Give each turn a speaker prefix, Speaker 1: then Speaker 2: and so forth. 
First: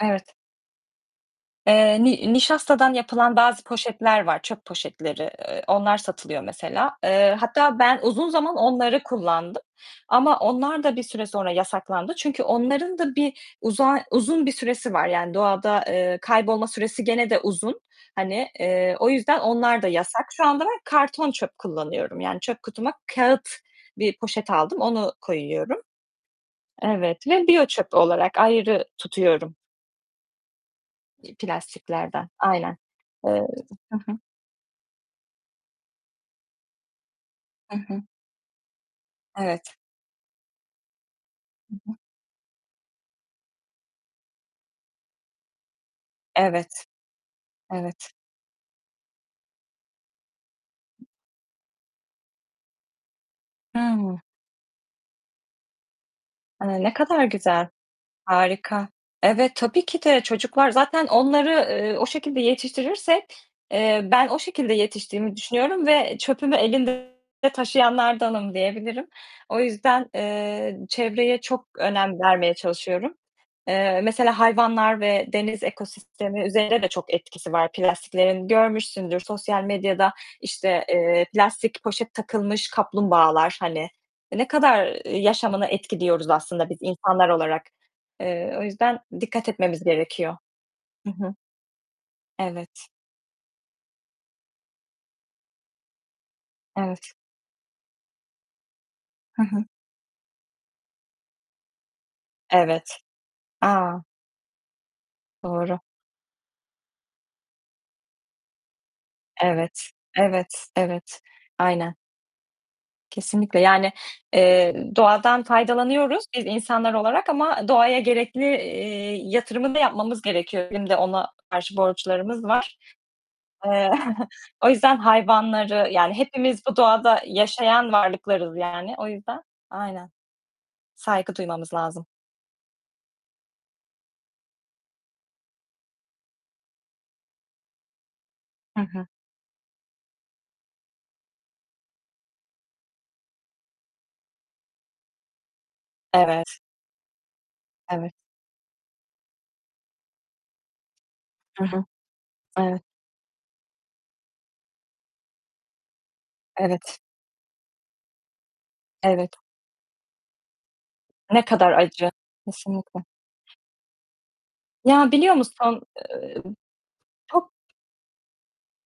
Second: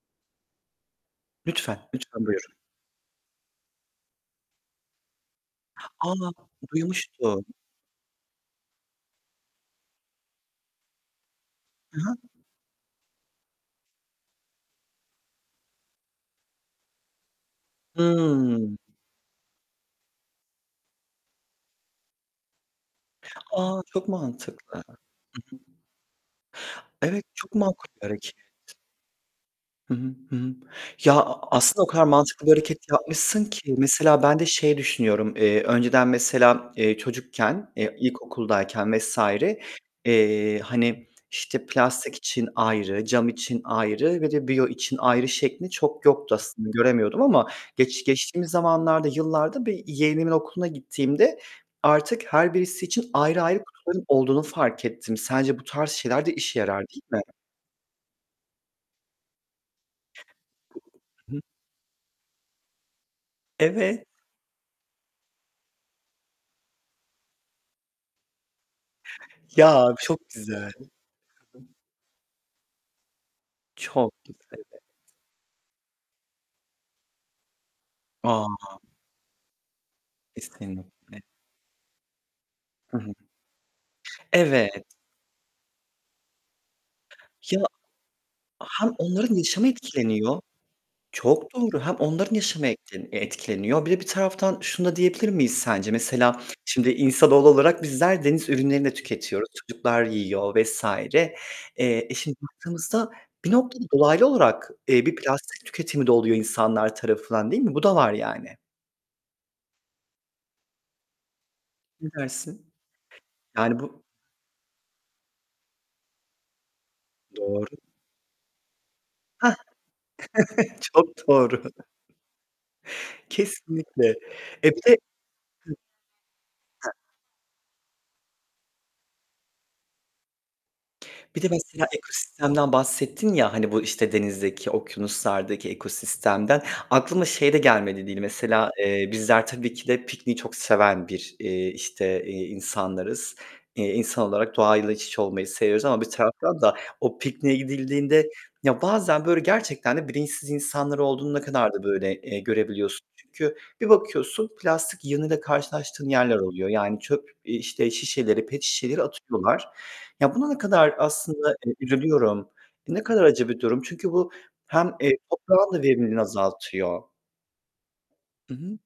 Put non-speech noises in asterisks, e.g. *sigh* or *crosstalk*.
Speaker 1: Evet.
Speaker 2: Lütfen,
Speaker 1: Eee,
Speaker 2: lütfen
Speaker 1: ni
Speaker 2: buyur.
Speaker 1: nişastadan yapılan bazı poşetler var, ııı, çöp poşetleri. Iıı, onlar
Speaker 2: A,
Speaker 1: satılıyor mesela. Eee,
Speaker 2: duymuştum.
Speaker 1: hatta ben uzun zaman onları kullandım ama onlar da bir süre sonra
Speaker 2: Hı
Speaker 1: yasaklandı
Speaker 2: hı.
Speaker 1: çünkü onların da bir uzar uzun bir süresi var, yani doğada, eee, kaybolma süresi gene de uzun, hani,
Speaker 2: Hımm.
Speaker 1: eee, o yüzden onlar da yasak. Şu anda ben karton çöp kullanıyorum, yani çöp kutuma kâğıt
Speaker 2: A, çok
Speaker 1: bir poşet
Speaker 2: mantıklı.
Speaker 1: aldım,
Speaker 2: Hı hı.
Speaker 1: onu koyuyorum.
Speaker 2: Evet
Speaker 1: Evet ve
Speaker 2: çok
Speaker 1: biyo
Speaker 2: makul
Speaker 1: çöpü
Speaker 2: bir hareket.
Speaker 1: olarak ayrı tutuyorum
Speaker 2: Hı hı, hı hı. Ya, a aslında o kadar
Speaker 1: Plastiklerden.
Speaker 2: mantıklı bir
Speaker 1: Aynen.
Speaker 2: hareket yapmışsın
Speaker 1: Eee
Speaker 2: ki
Speaker 1: hı hı.
Speaker 2: mesela ben de şey düşünüyorum. Eee, önceden mesela, eee, çocukken,
Speaker 1: Hı
Speaker 2: eee,
Speaker 1: hı.
Speaker 2: ilkokuldayken vs.
Speaker 1: Evet.
Speaker 2: eee, hani işte
Speaker 1: Hı hı.
Speaker 2: plastik için ayrı, cam için ayrı ve de biyo için ayrı şeklinde çok yoktu aslında,
Speaker 1: Evet.
Speaker 2: göremiyordum ama geç
Speaker 1: Evet.
Speaker 2: geçtiğimiz zamanlarda, yıllarda bir yeğenimin okuluna gittiğimde artık her birisi için ayrı ayrı
Speaker 1: Hı.
Speaker 2: olduğunu fark ettim. Sence bu tarz şeyler de işe
Speaker 1: Hı,
Speaker 2: yarar
Speaker 1: ne
Speaker 2: değil mi?
Speaker 1: kadar güzel. Harika. Evet, tabii ki de çocuklar zaten
Speaker 2: Hı hı.
Speaker 1: onları, eee, o şekilde yetiştirirsek, eee,
Speaker 2: Evet.
Speaker 1: ben o şekilde yetiştiğimi düşünüyorum ve çöpümü elinde taşıyanlardanım diyebilirim. O
Speaker 2: Ya,
Speaker 1: yüzden,
Speaker 2: çok güzel.
Speaker 1: eee, çevreye çok
Speaker 2: *unintelligible*
Speaker 1: önem vermeye çalışıyorum. Eee,
Speaker 2: Çok
Speaker 1: mesela
Speaker 2: güzel, evet.
Speaker 1: hayvanlar ve deniz ekosistemi üzerine de çok etkisi var.
Speaker 2: A!
Speaker 1: Plastiklerin görmüşsündür. Sosyal medyada işte,
Speaker 2: Kesinlikle.
Speaker 1: eee, plastik poşet takılmış
Speaker 2: Hı hı.
Speaker 1: kaplumbağalar, hani, eee, ne
Speaker 2: Evet.
Speaker 1: kadar yaşamını etkiliyoruz aslında biz insanlar
Speaker 2: Ya,
Speaker 1: olarak. Eee, o
Speaker 2: hem
Speaker 1: yüzden
Speaker 2: onların
Speaker 1: dikkat
Speaker 2: yaşamı
Speaker 1: etmemiz gerekiyor.
Speaker 2: etkileniyor
Speaker 1: Hı hı.
Speaker 2: çok doğru hem onların yaşamı et
Speaker 1: Evet.
Speaker 2: etkileniyor. Bir de bir taraftan şunu da diyebilir miyiz sence? Mesela şimdi
Speaker 1: Evet.
Speaker 2: insanoğlu olarak bizler deniz ürünlerini de
Speaker 1: Hı
Speaker 2: tüketiyoruz.
Speaker 1: hı.
Speaker 2: Çocuklar yiyor vs. Eee, eee, şimdi
Speaker 1: Evet.
Speaker 2: baktığımızda bir noktada
Speaker 1: A.
Speaker 2: dolaylı olarak, eee, bir plastik
Speaker 1: Doğru.
Speaker 2: tüketimi de oluyor insanlar tarafından değil mi? Bu da var yani.
Speaker 1: Evet. Evet. Evet. Aynen.
Speaker 2: Ne dersin?
Speaker 1: Kesinlikle,
Speaker 2: Yani
Speaker 1: yani,
Speaker 2: bu
Speaker 1: eee, doğadan faydalanıyoruz biz insanlar olarak
Speaker 2: Doğru.
Speaker 1: ama doğaya gerekli, eee,
Speaker 2: Hah.
Speaker 1: yatırımı da yapmamız gerekiyor.
Speaker 2: *chuckles*
Speaker 1: Bizim de
Speaker 2: çok
Speaker 1: ona
Speaker 2: doğru.
Speaker 1: karşı borçlarımız var. Eee,
Speaker 2: Kesinlikle.
Speaker 1: o
Speaker 2: Eee, bir
Speaker 1: yüzden
Speaker 2: de Hı.
Speaker 1: hayvanları yani hepimiz bu
Speaker 2: Hı.
Speaker 1: doğada yaşayan varlıklarız yani. O yüzden, aynen. Saygı
Speaker 2: Bir de
Speaker 1: duymamız
Speaker 2: mesela
Speaker 1: lazım.
Speaker 2: ekosistemden bahsettin ya hani bu işte denizdeki, okyanuslardaki ekosistemden. Aklıma şey de gelmedi değil mesela,
Speaker 1: Hı hı.
Speaker 2: eee, bizler tabii ki de pikniği çok seven bir, eee, işte, eee, insanlarız. Eee, insan olarak doğayla iç iç olmayı seviyoruz ama bir
Speaker 1: Evet.
Speaker 2: taraftan da o pikniğe
Speaker 1: Evet.
Speaker 2: gidildiğinde ya, bazen böyle gerçekten de bilinçsiz insanlar olduğunu ne
Speaker 1: Hı
Speaker 2: kadar da
Speaker 1: hı.
Speaker 2: böyle, eee,
Speaker 1: Evet.
Speaker 2: görebiliyorsun. Çünkü bir bakıyorsun plastik yığınıyla karşılaştığın yerler oluyor
Speaker 1: Evet.
Speaker 2: yani çöp, eee, işte şişeleri, pet şişeleri
Speaker 1: Evet.
Speaker 2: atıyorlar. Ya, buna ne kadar
Speaker 1: Ne
Speaker 2: aslında
Speaker 1: kadar
Speaker 2: hani
Speaker 1: acı.
Speaker 2: üzülüyorum, ne
Speaker 1: Kesinlikle.
Speaker 2: kadar acı bir durum... Çünkü bu hem, eee,
Speaker 1: Ya, biliyor
Speaker 2: toprağın
Speaker 1: musun?
Speaker 2: da verimliliğini
Speaker 1: Iıı
Speaker 2: azaltıyor.
Speaker 1: çok.
Speaker 2: Hı hı.